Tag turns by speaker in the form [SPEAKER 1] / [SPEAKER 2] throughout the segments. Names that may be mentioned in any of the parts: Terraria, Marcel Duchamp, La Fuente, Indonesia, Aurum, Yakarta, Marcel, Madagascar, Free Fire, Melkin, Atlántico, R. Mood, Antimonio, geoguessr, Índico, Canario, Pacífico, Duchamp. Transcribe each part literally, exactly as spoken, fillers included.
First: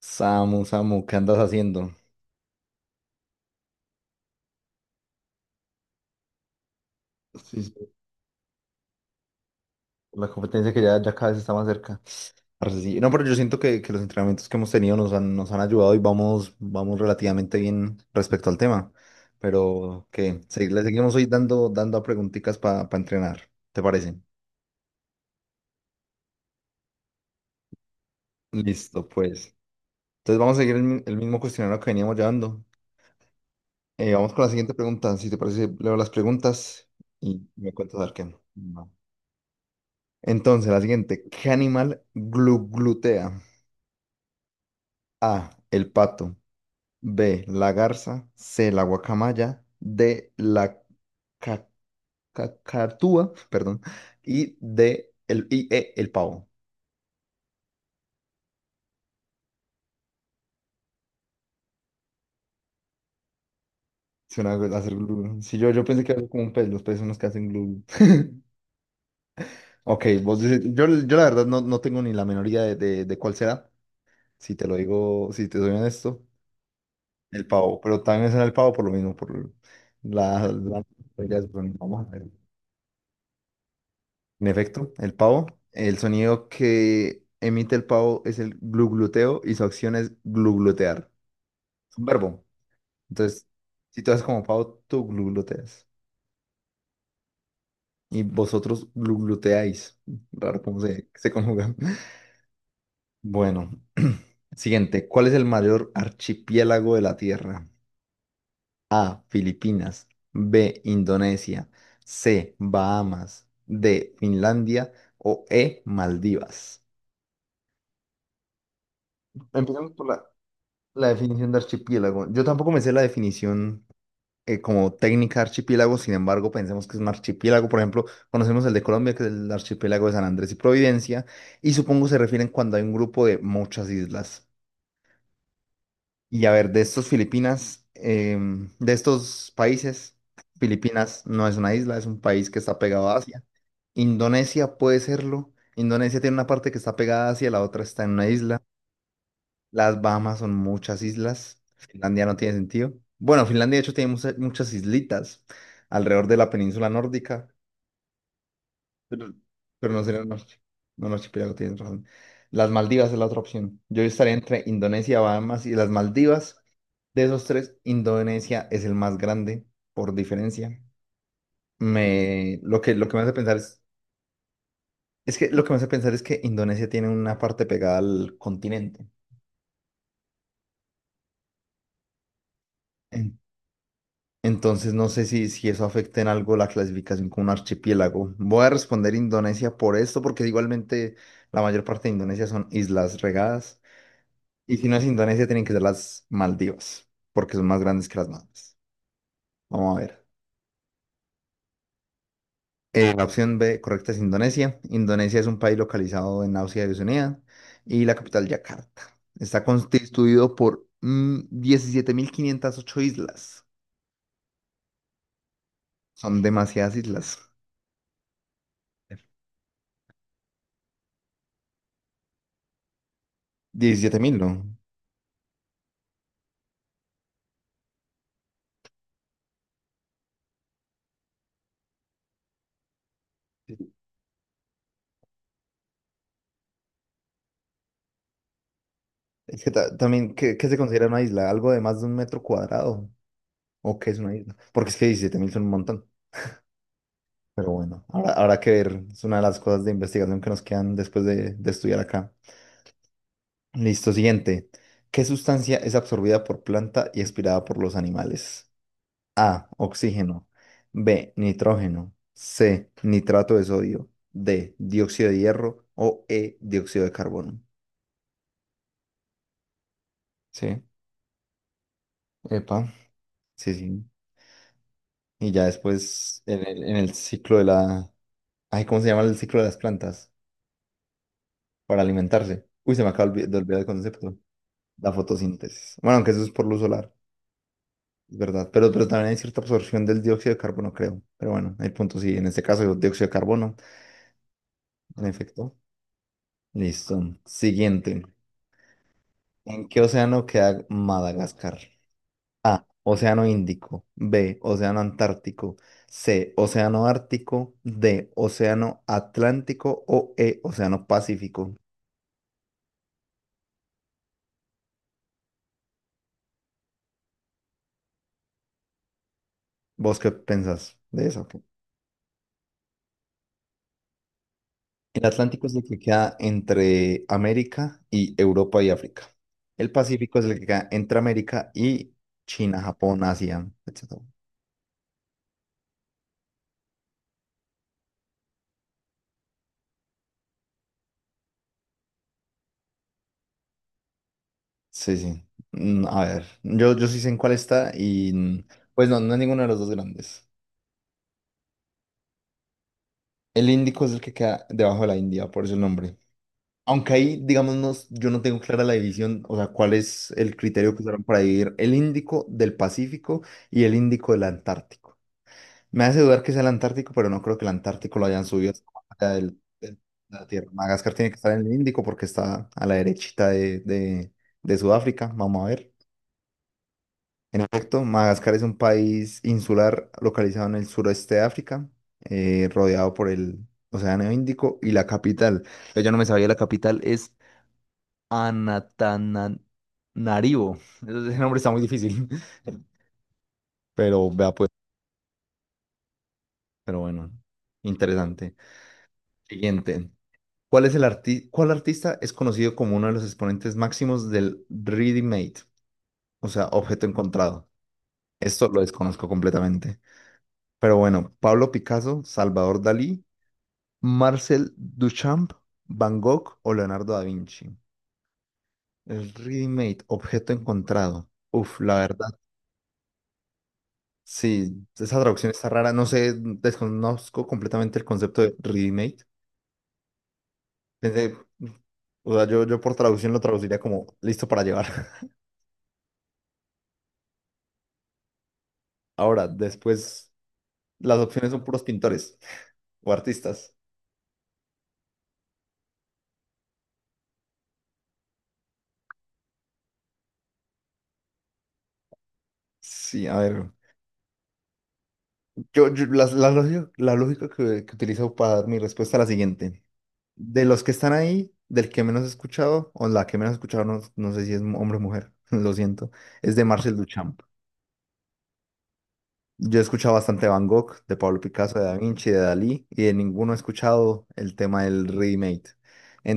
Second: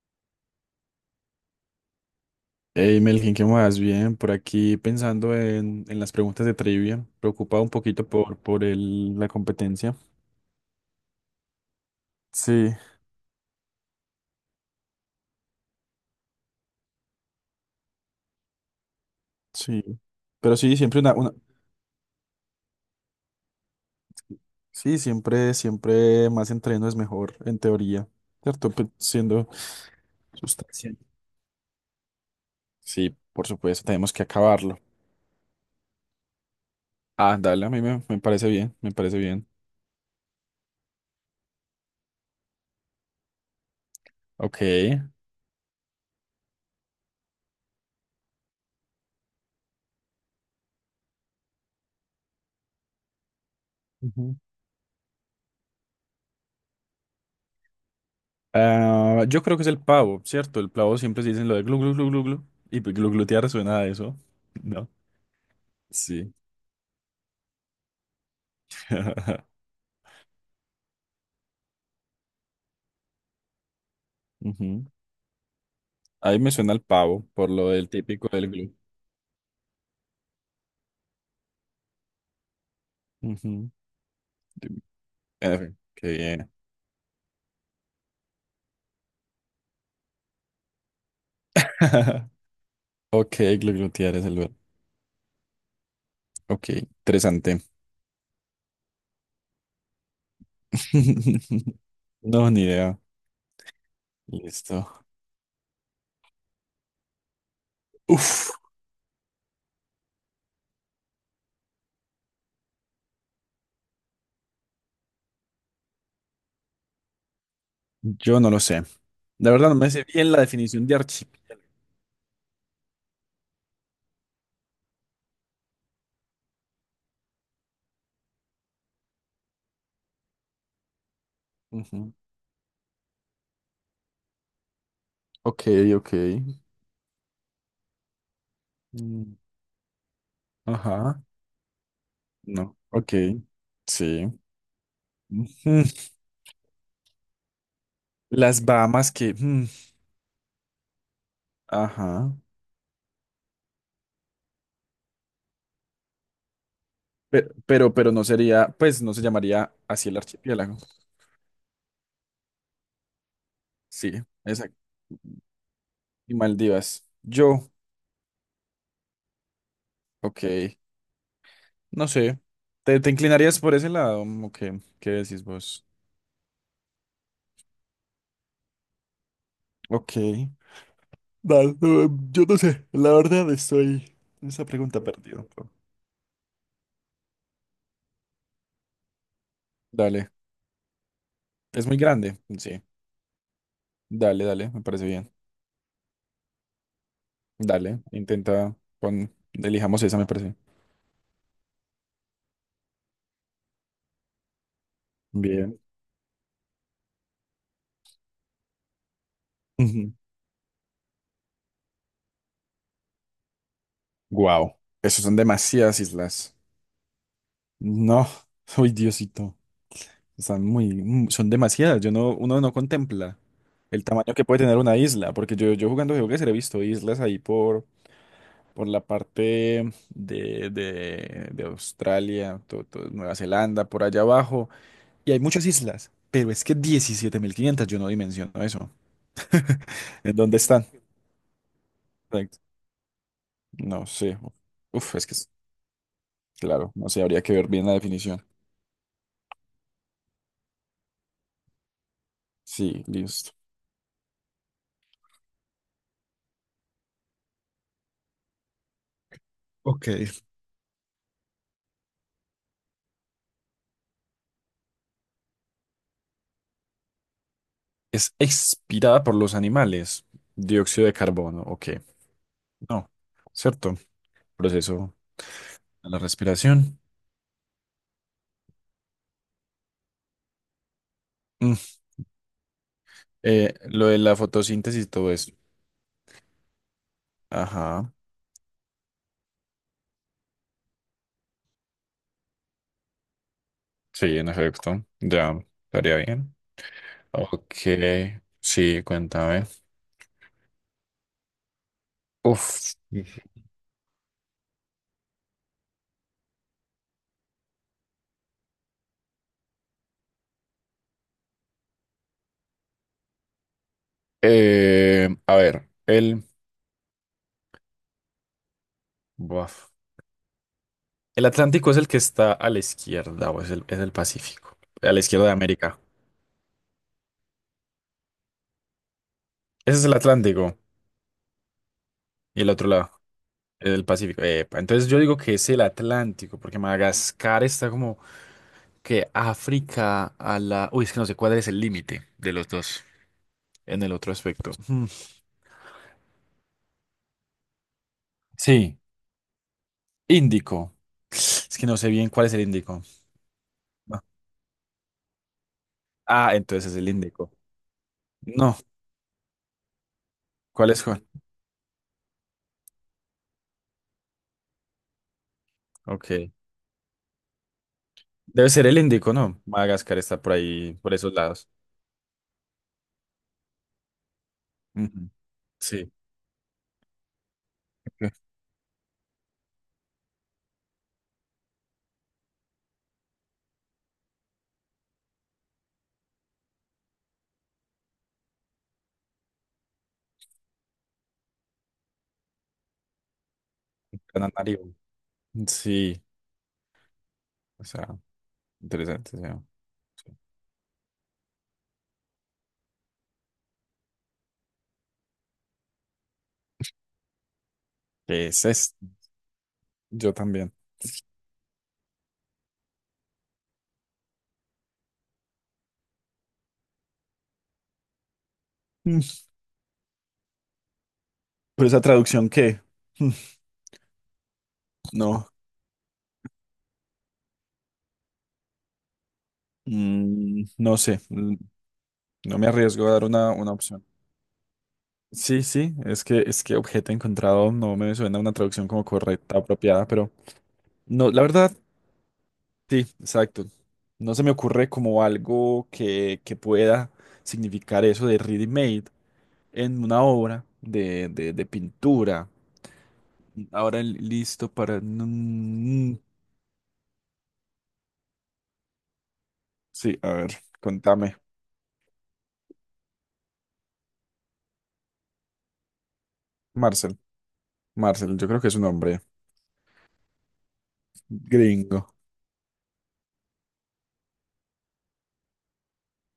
[SPEAKER 1] Samu, Samu, ¿qué andas haciendo?
[SPEAKER 2] Hey Melkin, ¿qué más? Bien, por aquí pensando en, en las preguntas de trivia,
[SPEAKER 1] Sí,
[SPEAKER 2] preocupado un
[SPEAKER 1] sí,
[SPEAKER 2] poquito por, por el- la competencia.
[SPEAKER 1] la competencia que ya, ya cada vez está más cerca.
[SPEAKER 2] Sí,
[SPEAKER 1] Parce, sí. No, pero yo siento que, que los entrenamientos que hemos tenido nos han, nos han ayudado y vamos, vamos relativamente bien respecto al tema.
[SPEAKER 2] sí.
[SPEAKER 1] Pero que
[SPEAKER 2] Pero
[SPEAKER 1] se-
[SPEAKER 2] sí,
[SPEAKER 1] le
[SPEAKER 2] siempre
[SPEAKER 1] seguimos
[SPEAKER 2] una,
[SPEAKER 1] hoy
[SPEAKER 2] una-
[SPEAKER 1] dando, dando a preguntitas para entrenar, ¿te parece?
[SPEAKER 2] sí, siempre, siempre más entreno es mejor, en teoría, ¿cierto? Pe-
[SPEAKER 1] Listo,
[SPEAKER 2] siendo
[SPEAKER 1] pues. Entonces vamos a seguir el,
[SPEAKER 2] sustancia.
[SPEAKER 1] mi- el mismo cuestionario que veníamos llevando.
[SPEAKER 2] Sí, por supuesto, tenemos
[SPEAKER 1] Eh,
[SPEAKER 2] que
[SPEAKER 1] vamos con la siguiente
[SPEAKER 2] acabarlo.
[SPEAKER 1] pregunta. Si te parece, leo las preguntas
[SPEAKER 2] Ah,
[SPEAKER 1] y
[SPEAKER 2] dale, a
[SPEAKER 1] me
[SPEAKER 2] mí
[SPEAKER 1] cuentas
[SPEAKER 2] me,
[SPEAKER 1] a ver
[SPEAKER 2] me
[SPEAKER 1] qué.
[SPEAKER 2] parece bien,
[SPEAKER 1] Va.
[SPEAKER 2] me parece bien.
[SPEAKER 1] Entonces, la siguiente. ¿Qué animal glu- glutea?
[SPEAKER 2] Ok.
[SPEAKER 1] A, el pato. B, la garza. C, la guacamaya. D, la ca- cacatúa, perdón.
[SPEAKER 2] Ujú.
[SPEAKER 1] Y D, el, y E, el pavo.
[SPEAKER 2] Ah, yo creo que es el pavo, ¿cierto? El pavo siempre se dicen lo de glu glu glu glu glu. Y pues, glu glutear suena a eso.
[SPEAKER 1] Suena a
[SPEAKER 2] No.
[SPEAKER 1] hacer glu, glu. Sí, yo, yo pensé que era
[SPEAKER 2] Sí.
[SPEAKER 1] como un pez, los peces son los que hacen glu, glu. Ok, vos dices, yo, yo la verdad no, no tengo ni la menor idea de de, de cuál será. Si te lo
[SPEAKER 2] Ujú.
[SPEAKER 1] digo, si te soy honesto,
[SPEAKER 2] Ahí me suena el pavo
[SPEAKER 1] el
[SPEAKER 2] por lo
[SPEAKER 1] pavo.
[SPEAKER 2] del
[SPEAKER 1] Pero
[SPEAKER 2] típico
[SPEAKER 1] también es
[SPEAKER 2] del
[SPEAKER 1] el pavo
[SPEAKER 2] glu.
[SPEAKER 1] por lo mismo, por la, la... Ya, es- bueno, vamos a ver.
[SPEAKER 2] Ujú.
[SPEAKER 1] En efecto, el pavo,
[SPEAKER 2] En fin,
[SPEAKER 1] el
[SPEAKER 2] qué
[SPEAKER 1] sonido
[SPEAKER 2] bien.
[SPEAKER 1] que emite el pavo es el glugluteo y su acción es gluglutear. Es un verbo.
[SPEAKER 2] Ok,
[SPEAKER 1] Entonces, si tú
[SPEAKER 2] gluglutear
[SPEAKER 1] haces
[SPEAKER 2] es el
[SPEAKER 1] como
[SPEAKER 2] verbo.
[SPEAKER 1] pavo, tú glugluteas
[SPEAKER 2] Ok, interesante.
[SPEAKER 1] y vosotros glugluteáis. Raro cómo se, se conjuga.
[SPEAKER 2] No, ni idea.
[SPEAKER 1] Bueno,
[SPEAKER 2] Listo.
[SPEAKER 1] siguiente. ¿Cuál es el mayor archipiélago de la Tierra?
[SPEAKER 2] Uf,
[SPEAKER 1] A, Filipinas. B, Indonesia. C, Bahamas. D, Finlandia. O E, Maldivas.
[SPEAKER 2] yo no lo sé. La verdad no me
[SPEAKER 1] Empecemos
[SPEAKER 2] sé
[SPEAKER 1] por la
[SPEAKER 2] bien la definición de
[SPEAKER 1] La definición de
[SPEAKER 2] archipiélago.
[SPEAKER 1] archipiélago. Yo tampoco me sé la definición, eh, como técnica de archipiélago. Sin embargo, pensemos que es un archipiélago. Por ejemplo, conocemos el de Colombia, que es el archipiélago de San Andrés y Providencia, y supongo
[SPEAKER 2] Ujú.
[SPEAKER 1] se refieren cuando hay un grupo de muchas islas.
[SPEAKER 2] Ok, ok.
[SPEAKER 1] Y a ver, de estos Filipinas, em, de
[SPEAKER 2] Mm,
[SPEAKER 1] estos países,
[SPEAKER 2] ajá.
[SPEAKER 1] Filipinas no es una isla, es un país que
[SPEAKER 2] No.
[SPEAKER 1] está pegado
[SPEAKER 2] Ok.
[SPEAKER 1] a Asia.
[SPEAKER 2] Sí.
[SPEAKER 1] Indonesia puede serlo.
[SPEAKER 2] Ujú.
[SPEAKER 1] Indonesia tiene una parte que está pegada a Asia, la otra está en una isla.
[SPEAKER 2] Las Bahamas que... mm,
[SPEAKER 1] Las Bahamas son muchas islas. Finlandia no
[SPEAKER 2] ajá.
[SPEAKER 1] tiene sentido. Bueno, Finlandia de hecho tiene mucha- muchas islitas alrededor de la península nórdica,
[SPEAKER 2] Pero, pero, pero no sería, pues no se
[SPEAKER 1] pero,
[SPEAKER 2] llamaría
[SPEAKER 1] pero no
[SPEAKER 2] así el
[SPEAKER 1] sería un archi-
[SPEAKER 2] archipiélago.
[SPEAKER 1] no, un archipiélago, tienes razón. Las Maldivas es la otra opción. Yo
[SPEAKER 2] Sí,
[SPEAKER 1] estaría entre
[SPEAKER 2] exacto.
[SPEAKER 1] Indonesia, Bahamas y las
[SPEAKER 2] Y
[SPEAKER 1] Maldivas.
[SPEAKER 2] Maldivas.
[SPEAKER 1] De esos
[SPEAKER 2] Yo,
[SPEAKER 1] tres, Indonesia es el más grande por
[SPEAKER 2] ok,
[SPEAKER 1] diferencia.
[SPEAKER 2] no sé.
[SPEAKER 1] Me, lo que,
[SPEAKER 2] ¿Te,
[SPEAKER 1] lo
[SPEAKER 2] te
[SPEAKER 1] que me hace pensar
[SPEAKER 2] inclinarías por
[SPEAKER 1] es,
[SPEAKER 2] ese lado? Ok, ¿qué
[SPEAKER 1] es
[SPEAKER 2] decís
[SPEAKER 1] que lo que me
[SPEAKER 2] vos?
[SPEAKER 1] hace pensar es que Indonesia tiene una parte pegada al continente.
[SPEAKER 2] Ok. Nah, no, yo no sé, la verdad estoy en esa
[SPEAKER 1] Entonces
[SPEAKER 2] pregunta
[SPEAKER 1] no sé
[SPEAKER 2] perdido.
[SPEAKER 1] si, si
[SPEAKER 2] Pero-
[SPEAKER 1] eso afecta en algo la clasificación como un archipiélago. Voy a responder Indonesia por esto,
[SPEAKER 2] dale.
[SPEAKER 1] porque igualmente la mayor
[SPEAKER 2] ¿Es muy
[SPEAKER 1] parte de
[SPEAKER 2] grande?
[SPEAKER 1] Indonesia son
[SPEAKER 2] Sí.
[SPEAKER 1] islas regadas.
[SPEAKER 2] Dale, dale,
[SPEAKER 1] Y
[SPEAKER 2] me
[SPEAKER 1] si no es
[SPEAKER 2] parece bien.
[SPEAKER 1] Indonesia, tienen que ser las Maldivas, porque son más
[SPEAKER 2] Dale,
[SPEAKER 1] grandes que las
[SPEAKER 2] intenta
[SPEAKER 1] Malvinas.
[SPEAKER 2] pon,
[SPEAKER 1] Vamos a
[SPEAKER 2] elijamos esa,
[SPEAKER 1] ver.
[SPEAKER 2] me parece.
[SPEAKER 1] Eh, la opción B correcta es Indonesia. Indonesia es un país
[SPEAKER 2] Bien.
[SPEAKER 1] localizado en Asia y Oceanía y la capital Yakarta. Está constituido por mm, diecisiete mil quinientas ocho islas.
[SPEAKER 2] Wow. Esos son demasiadas
[SPEAKER 1] Son
[SPEAKER 2] islas.
[SPEAKER 1] demasiadas islas.
[SPEAKER 2] No. Uy, Diosito. Están muy, mm, son demasiadas. Yo no, uno no contempla el
[SPEAKER 1] Diecisiete
[SPEAKER 2] tamaño
[SPEAKER 1] mil
[SPEAKER 2] que puede
[SPEAKER 1] ¿no?
[SPEAKER 2] tener una isla, porque yo, yo jugando geoguessr he visto islas ahí por, por la parte de, de, de Australia, to- to- Nueva Zelanda, por allá abajo, y hay muchas islas, pero es que diecisiete mil quinientos, yo no dimensiono eso.
[SPEAKER 1] Es que ta- también,
[SPEAKER 2] ¿En
[SPEAKER 1] ¿qué,
[SPEAKER 2] dónde
[SPEAKER 1] qué se
[SPEAKER 2] están?
[SPEAKER 1] considera una isla? ¿Algo de más de un metro
[SPEAKER 2] Exacto.
[SPEAKER 1] cuadrado? ¿O
[SPEAKER 2] No
[SPEAKER 1] qué es una
[SPEAKER 2] sé.
[SPEAKER 1] isla? Porque es que
[SPEAKER 2] Uf, es que
[SPEAKER 1] diecisiete mil
[SPEAKER 2] es,
[SPEAKER 1] son un montón.
[SPEAKER 2] claro, no sé, habría que ver
[SPEAKER 1] Pero
[SPEAKER 2] bien la
[SPEAKER 1] bueno, ahora,
[SPEAKER 2] definición.
[SPEAKER 1] habrá que ver. Es una de las cosas de investigación que nos quedan después de, de estudiar acá.
[SPEAKER 2] Sí, listo.
[SPEAKER 1] Listo, siguiente. ¿Qué sustancia es absorbida por planta y expirada por los animales? A,
[SPEAKER 2] Ok.
[SPEAKER 1] oxígeno. B, nitrógeno. C, nitrato de sodio. D, dióxido de hierro. O E, dióxido de carbono.
[SPEAKER 2] Es expirada por los animales.
[SPEAKER 1] Sí,
[SPEAKER 2] Dióxido de carbono, ok.
[SPEAKER 1] epa.
[SPEAKER 2] No,
[SPEAKER 1] Sí,
[SPEAKER 2] ¿cierto?
[SPEAKER 1] sí.
[SPEAKER 2] Proceso
[SPEAKER 1] Y ya
[SPEAKER 2] a la
[SPEAKER 1] después en el, en
[SPEAKER 2] respiración.
[SPEAKER 1] el ciclo de la... Ay, ¿cómo se llama el ciclo de las plantas?
[SPEAKER 2] Mm,
[SPEAKER 1] Para alimentarse. Uy, se me acaba olvi- de
[SPEAKER 2] eh,
[SPEAKER 1] olvidar el
[SPEAKER 2] lo de
[SPEAKER 1] concepto.
[SPEAKER 2] la fotosíntesis y
[SPEAKER 1] La
[SPEAKER 2] todo eso.
[SPEAKER 1] fotosíntesis. Bueno, aunque eso es por luz solar,
[SPEAKER 2] Ajá.
[SPEAKER 1] es verdad. Pero, pero también hay cierta absorción del dióxido de carbono, creo. Pero bueno, el punto sí. En este caso, el dióxido de carbono.
[SPEAKER 2] Sí, en efecto.
[SPEAKER 1] En
[SPEAKER 2] Ya,
[SPEAKER 1] efecto.
[SPEAKER 2] estaría bien.
[SPEAKER 1] Listo.
[SPEAKER 2] Ok,
[SPEAKER 1] Siguiente.
[SPEAKER 2] sí, cuéntame.
[SPEAKER 1] ¿En qué océano queda Madagascar? A,
[SPEAKER 2] Uf.
[SPEAKER 1] Océano Índico. B, Océano Antártico. C, Océano Ártico. D, Océano Atlántico. O E, Océano Pacífico.
[SPEAKER 2] Eh, a ver, el, buaf.
[SPEAKER 1] ¿Vos qué pensás de
[SPEAKER 2] El
[SPEAKER 1] eso?
[SPEAKER 2] Atlántico es el que está a la izquierda o es el, es el Pacífico. A la
[SPEAKER 1] El
[SPEAKER 2] izquierda de
[SPEAKER 1] Atlántico es el que
[SPEAKER 2] América.
[SPEAKER 1] queda entre América y Europa y África. El
[SPEAKER 2] Ese es el
[SPEAKER 1] Pacífico es el que
[SPEAKER 2] Atlántico.
[SPEAKER 1] queda entre América y
[SPEAKER 2] Y el
[SPEAKER 1] China,
[SPEAKER 2] otro lado,
[SPEAKER 1] Japón, Asia,
[SPEAKER 2] el
[SPEAKER 1] etcétera.
[SPEAKER 2] Pacífico. Epa, entonces yo digo que es el Atlántico, porque Madagascar está como que África a la... Uy, es que no sé cuál es el límite de los dos en el otro aspecto. Mm,
[SPEAKER 1] Sí, sí. Mm, A ver, yo, yo sí sé en cuál está, y mm,
[SPEAKER 2] Sí,
[SPEAKER 1] pues no, no es ninguno de los dos grandes.
[SPEAKER 2] Índico. Es que no sé bien cuál es el Índico.
[SPEAKER 1] El Índico es el
[SPEAKER 2] No.
[SPEAKER 1] que queda debajo de la India, por eso el nombre.
[SPEAKER 2] Ah, entonces es el
[SPEAKER 1] Aunque ahí,
[SPEAKER 2] Índico.
[SPEAKER 1] digamos, no s- yo no tengo
[SPEAKER 2] No,
[SPEAKER 1] clara la división, o sea, cuál es el
[SPEAKER 2] ¿cuál
[SPEAKER 1] criterio que
[SPEAKER 2] es
[SPEAKER 1] usaron
[SPEAKER 2] cuál?
[SPEAKER 1] para dividir el Índico del Pacífico y el Índico del Antártico. Me hace dudar que
[SPEAKER 2] Ok,
[SPEAKER 1] sea el Antártico, pero no creo que el Antártico lo hayan
[SPEAKER 2] debe
[SPEAKER 1] subido hasta
[SPEAKER 2] ser el
[SPEAKER 1] más allá
[SPEAKER 2] Índico,
[SPEAKER 1] del-
[SPEAKER 2] ¿no?
[SPEAKER 1] del-
[SPEAKER 2] Madagascar
[SPEAKER 1] de
[SPEAKER 2] está
[SPEAKER 1] la
[SPEAKER 2] por
[SPEAKER 1] Tierra.
[SPEAKER 2] ahí,
[SPEAKER 1] Madagascar
[SPEAKER 2] por
[SPEAKER 1] tiene
[SPEAKER 2] esos
[SPEAKER 1] que estar en
[SPEAKER 2] lados.
[SPEAKER 1] el Índico porque está a la derechita de, de- de Sudáfrica.
[SPEAKER 2] Ujú.
[SPEAKER 1] Vamos a ver.
[SPEAKER 2] Sí.
[SPEAKER 1] En efecto,
[SPEAKER 2] Ok.
[SPEAKER 1] Madagascar es un país insular localizado en el suroeste de África, eh, rodeado por el Océano Índico, y la capital. Yo ya no me sabía, la capital es Anatananarivo. Ese nombre está muy difícil. Pero vea pues,
[SPEAKER 2] Canario. Sí,
[SPEAKER 1] pero bueno,
[SPEAKER 2] o sea,
[SPEAKER 1] interesante.
[SPEAKER 2] interesante. O sea,
[SPEAKER 1] Siguiente.
[SPEAKER 2] sí.
[SPEAKER 1] ¿Cuál es el arti- cuál artista es conocido como uno de los exponentes máximos del ready-made? O sea, objeto encontrado.
[SPEAKER 2] ¿Qué es
[SPEAKER 1] Esto lo
[SPEAKER 2] esto?
[SPEAKER 1] desconozco completamente.
[SPEAKER 2] Yo también.
[SPEAKER 1] Pero bueno, Pablo Picasso, Salvador Dalí, Marcel Duchamp, Van Gogh o Leonardo da Vinci. El
[SPEAKER 2] Mm,
[SPEAKER 1] ready-made, objeto encontrado. Uf,
[SPEAKER 2] ¿Pero
[SPEAKER 1] la
[SPEAKER 2] esa
[SPEAKER 1] verdad.
[SPEAKER 2] traducción qué? Mm,
[SPEAKER 1] Sí, esa
[SPEAKER 2] no,
[SPEAKER 1] traducción está rara. No sé, desconozco completamente el concepto de remake.
[SPEAKER 2] Mm, no sé.
[SPEAKER 1] Pensé, o sea,
[SPEAKER 2] No
[SPEAKER 1] yo,
[SPEAKER 2] me
[SPEAKER 1] yo por
[SPEAKER 2] arriesgo a dar
[SPEAKER 1] traducción lo
[SPEAKER 2] una, una
[SPEAKER 1] traduciría
[SPEAKER 2] opción.
[SPEAKER 1] como listo para llevar.
[SPEAKER 2] Sí, sí, es que, es que objeto encontrado no me suena una traducción como
[SPEAKER 1] Ahora,
[SPEAKER 2] correcta, apropiada, pero
[SPEAKER 1] después, las
[SPEAKER 2] no, la
[SPEAKER 1] opciones son
[SPEAKER 2] verdad,
[SPEAKER 1] puros pintores
[SPEAKER 2] sí,
[SPEAKER 1] o
[SPEAKER 2] exacto.
[SPEAKER 1] artistas.
[SPEAKER 2] No se me ocurre como algo que, que pueda significar eso de ready-made en una obra de, de, de pintura.
[SPEAKER 1] Sí, a ver.
[SPEAKER 2] Ahora li- listo para...
[SPEAKER 1] Yo, yo-
[SPEAKER 2] mm,
[SPEAKER 1] las- la, lógica, la lógica que, que utilizo para dar mi respuesta es la siguiente.
[SPEAKER 2] sí, a ver,
[SPEAKER 1] De los que están
[SPEAKER 2] contame.
[SPEAKER 1] ahí, del que menos he escuchado, o la que menos he escuchado, no, no sé si es hombre o mujer, lo siento, es de Marcel
[SPEAKER 2] Marcel,
[SPEAKER 1] Duchamp.
[SPEAKER 2] Marcel, yo creo que es un hombre
[SPEAKER 1] Yo he escuchado bastante Van Gogh, de Pablo Picasso, de Da
[SPEAKER 2] gringo.
[SPEAKER 1] Vinci, de Dalí, y de ninguno he escuchado el tema del remake.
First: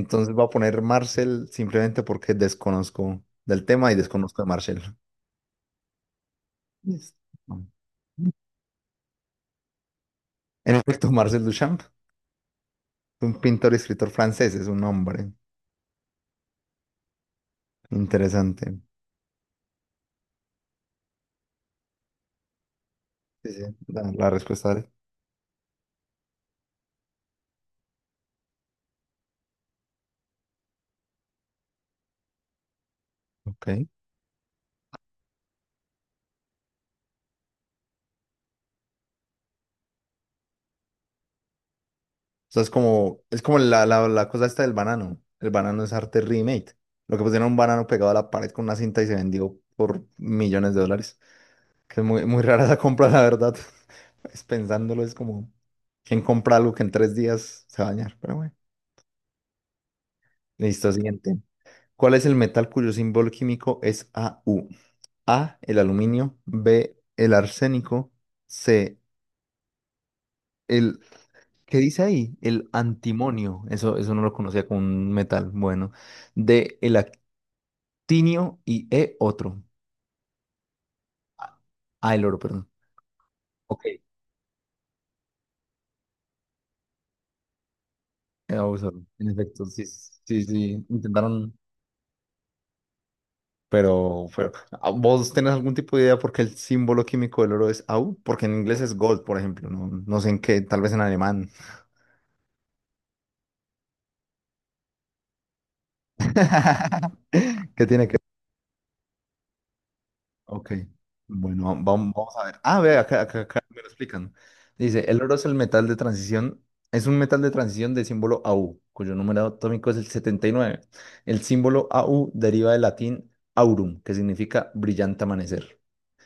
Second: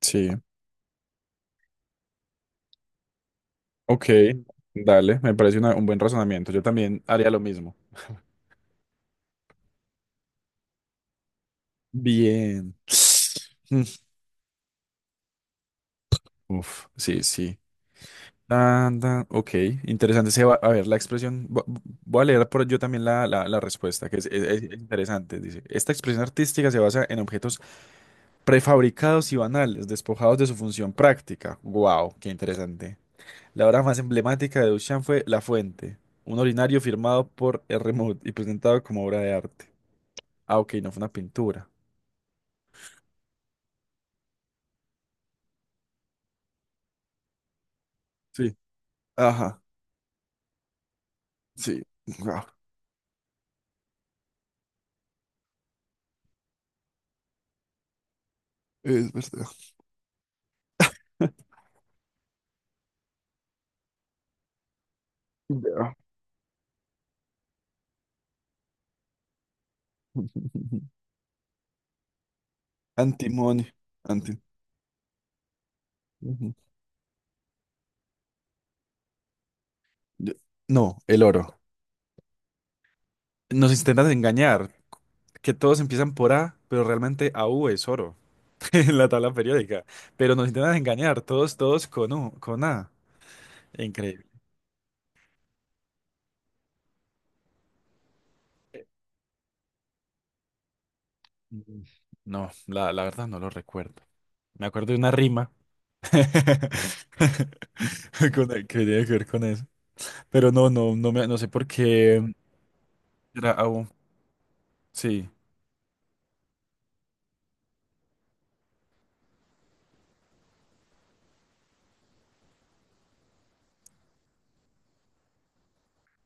[SPEAKER 2] Sí,
[SPEAKER 1] voy a poner Marcel simplemente porque desconozco del tema y
[SPEAKER 2] ok,
[SPEAKER 1] desconozco de Marcel.
[SPEAKER 2] dale, me parece una- un buen razonamiento. Yo también
[SPEAKER 1] Listo.
[SPEAKER 2] haría lo mismo.
[SPEAKER 1] En efecto, Marcel Duchamp,
[SPEAKER 2] Bien.
[SPEAKER 1] un pintor y
[SPEAKER 2] Mm,
[SPEAKER 1] escritor francés, es un hombre.
[SPEAKER 2] uf, sí, sí.
[SPEAKER 1] Interesante.
[SPEAKER 2] Tan, tan, ok, interesante. Se va, a ver, la expresión, vo- voy a leer por yo también la, la,
[SPEAKER 1] Sí,
[SPEAKER 2] la
[SPEAKER 1] sí,
[SPEAKER 2] respuesta,
[SPEAKER 1] la,
[SPEAKER 2] que es,
[SPEAKER 1] la
[SPEAKER 2] es- es
[SPEAKER 1] respuesta de...
[SPEAKER 2] interesante. Dice, esta expresión artística se basa en objetos prefabricados y banales, despojados de su función práctica. Wow, qué interesante.
[SPEAKER 1] Ok.
[SPEAKER 2] La obra
[SPEAKER 1] O
[SPEAKER 2] más emblemática de Duchamp fue La Fuente, un ordinario firmado por R. Mood y presentado como obra de arte. Ah, ok, no fue una pintura.
[SPEAKER 1] sea, es como, es como, la, la, la cosa esta del banano. El banano es arte remake. Lo que pusieron un banano pegado a la pared
[SPEAKER 2] Sí.
[SPEAKER 1] con una cinta y se vendió
[SPEAKER 2] Ajá,
[SPEAKER 1] por millones de dólares.
[SPEAKER 2] sí.
[SPEAKER 1] Que es muy, muy
[SPEAKER 2] Wow,
[SPEAKER 1] rara esa compra, la verdad. Es pensándolo, es como, ¿quién compra algo que en tres días se va a dañar? Pero bueno.
[SPEAKER 2] es verdad.
[SPEAKER 1] Listo, siguiente. ¿Cuál es el metal cuyo símbolo químico es A U? A, el aluminio. B, el arsénico. C, el... ¿Qué dice ahí? El antimonio.
[SPEAKER 2] Antimonio.
[SPEAKER 1] Eso, eso no lo
[SPEAKER 2] Anti.
[SPEAKER 1] conocía como un metal. Bueno.
[SPEAKER 2] Ujú.
[SPEAKER 1] D, el actinio y E, otro.
[SPEAKER 2] Yo- no, el oro.
[SPEAKER 1] Ah, el oro, perdón.
[SPEAKER 2] Nos
[SPEAKER 1] Ok. Eh,
[SPEAKER 2] intentan engañar, que todos empiezan por A, pero realmente A U es oro
[SPEAKER 1] vamos a
[SPEAKER 2] en
[SPEAKER 1] ver.
[SPEAKER 2] la
[SPEAKER 1] En
[SPEAKER 2] tabla
[SPEAKER 1] efecto,
[SPEAKER 2] periódica.
[SPEAKER 1] sí,
[SPEAKER 2] Pero
[SPEAKER 1] sí,
[SPEAKER 2] nos intentan
[SPEAKER 1] sí.
[SPEAKER 2] engañar,
[SPEAKER 1] Intentaron
[SPEAKER 2] todos, todos con U, con A.
[SPEAKER 1] Pero,
[SPEAKER 2] Increíble.
[SPEAKER 1] pero, ¿a- ¿Vos tenés algún tipo de idea por qué el símbolo químico del oro es Au? Porque en inglés es gold, por ejemplo. No, no sé en qué, tal vez en alemán.
[SPEAKER 2] Mm. No, la, la verdad no lo recuerdo. Me acuerdo de una rima
[SPEAKER 1] ¿Qué tiene que ver?
[SPEAKER 2] con el- que tiene que ver con eso. Pero no,
[SPEAKER 1] Ok.
[SPEAKER 2] no, no, me, no sé
[SPEAKER 1] Bueno,
[SPEAKER 2] por
[SPEAKER 1] vam- vam-
[SPEAKER 2] qué
[SPEAKER 1] vamos a ver. Ah, ve, acá, acá,
[SPEAKER 2] era
[SPEAKER 1] acá
[SPEAKER 2] A
[SPEAKER 1] me
[SPEAKER 2] U.
[SPEAKER 1] lo explican. Dice, el
[SPEAKER 2] Sí.
[SPEAKER 1] oro es el metal de transición, es un metal de transición de símbolo Au, cuyo número atómico es el setenta y nueve. El símbolo Au deriva del latín aurum, que significa brillante amanecer.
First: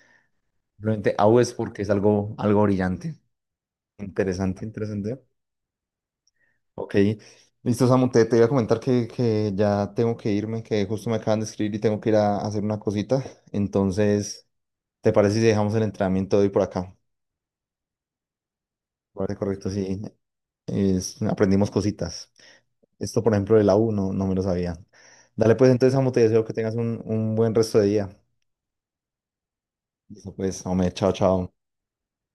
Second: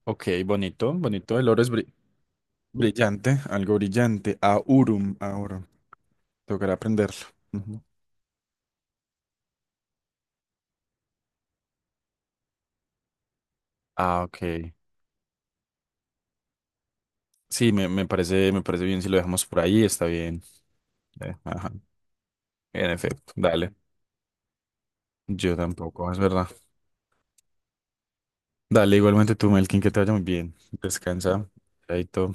[SPEAKER 2] Ok, bonito,
[SPEAKER 1] Simplemente Au
[SPEAKER 2] bonito. El
[SPEAKER 1] es
[SPEAKER 2] oro es,
[SPEAKER 1] porque es
[SPEAKER 2] bri-
[SPEAKER 1] algo, algo, brillante.
[SPEAKER 2] brillante, algo brillante.
[SPEAKER 1] Interesante,
[SPEAKER 2] Aurum,
[SPEAKER 1] interesante.
[SPEAKER 2] ahora. Tocará
[SPEAKER 1] Ok,
[SPEAKER 2] aprenderlo. Ujú.
[SPEAKER 1] listo, Samu, te, te iba a comentar que, que ya tengo que irme, que justo me acaban de escribir y tengo que ir a hacer una cosita.
[SPEAKER 2] Ah,
[SPEAKER 1] Entonces,
[SPEAKER 2] ok.
[SPEAKER 1] ¿te parece si dejamos el entrenamiento de hoy por acá?
[SPEAKER 2] Sí, me, me parece, me parece bien si lo
[SPEAKER 1] Parece
[SPEAKER 2] dejamos por
[SPEAKER 1] correcto,
[SPEAKER 2] ahí,
[SPEAKER 1] sí.
[SPEAKER 2] está bien.
[SPEAKER 1] Es-
[SPEAKER 2] Eh,
[SPEAKER 1] aprendimos
[SPEAKER 2] ajá.
[SPEAKER 1] cositas.
[SPEAKER 2] En
[SPEAKER 1] Esto, por
[SPEAKER 2] efecto,
[SPEAKER 1] ejemplo, de
[SPEAKER 2] dale.
[SPEAKER 1] la U no, no me lo sabía. Dale,
[SPEAKER 2] Yo
[SPEAKER 1] pues entonces,
[SPEAKER 2] tampoco,
[SPEAKER 1] Samu,
[SPEAKER 2] es
[SPEAKER 1] te deseo
[SPEAKER 2] verdad.
[SPEAKER 1] que tengas un, un buen resto de día.
[SPEAKER 2] Dale, igualmente tú, Melkin, que te vaya muy
[SPEAKER 1] Listo,
[SPEAKER 2] bien.
[SPEAKER 1] pues, hombre, chao,
[SPEAKER 2] Descansa.
[SPEAKER 1] chao.
[SPEAKER 2] Chaito.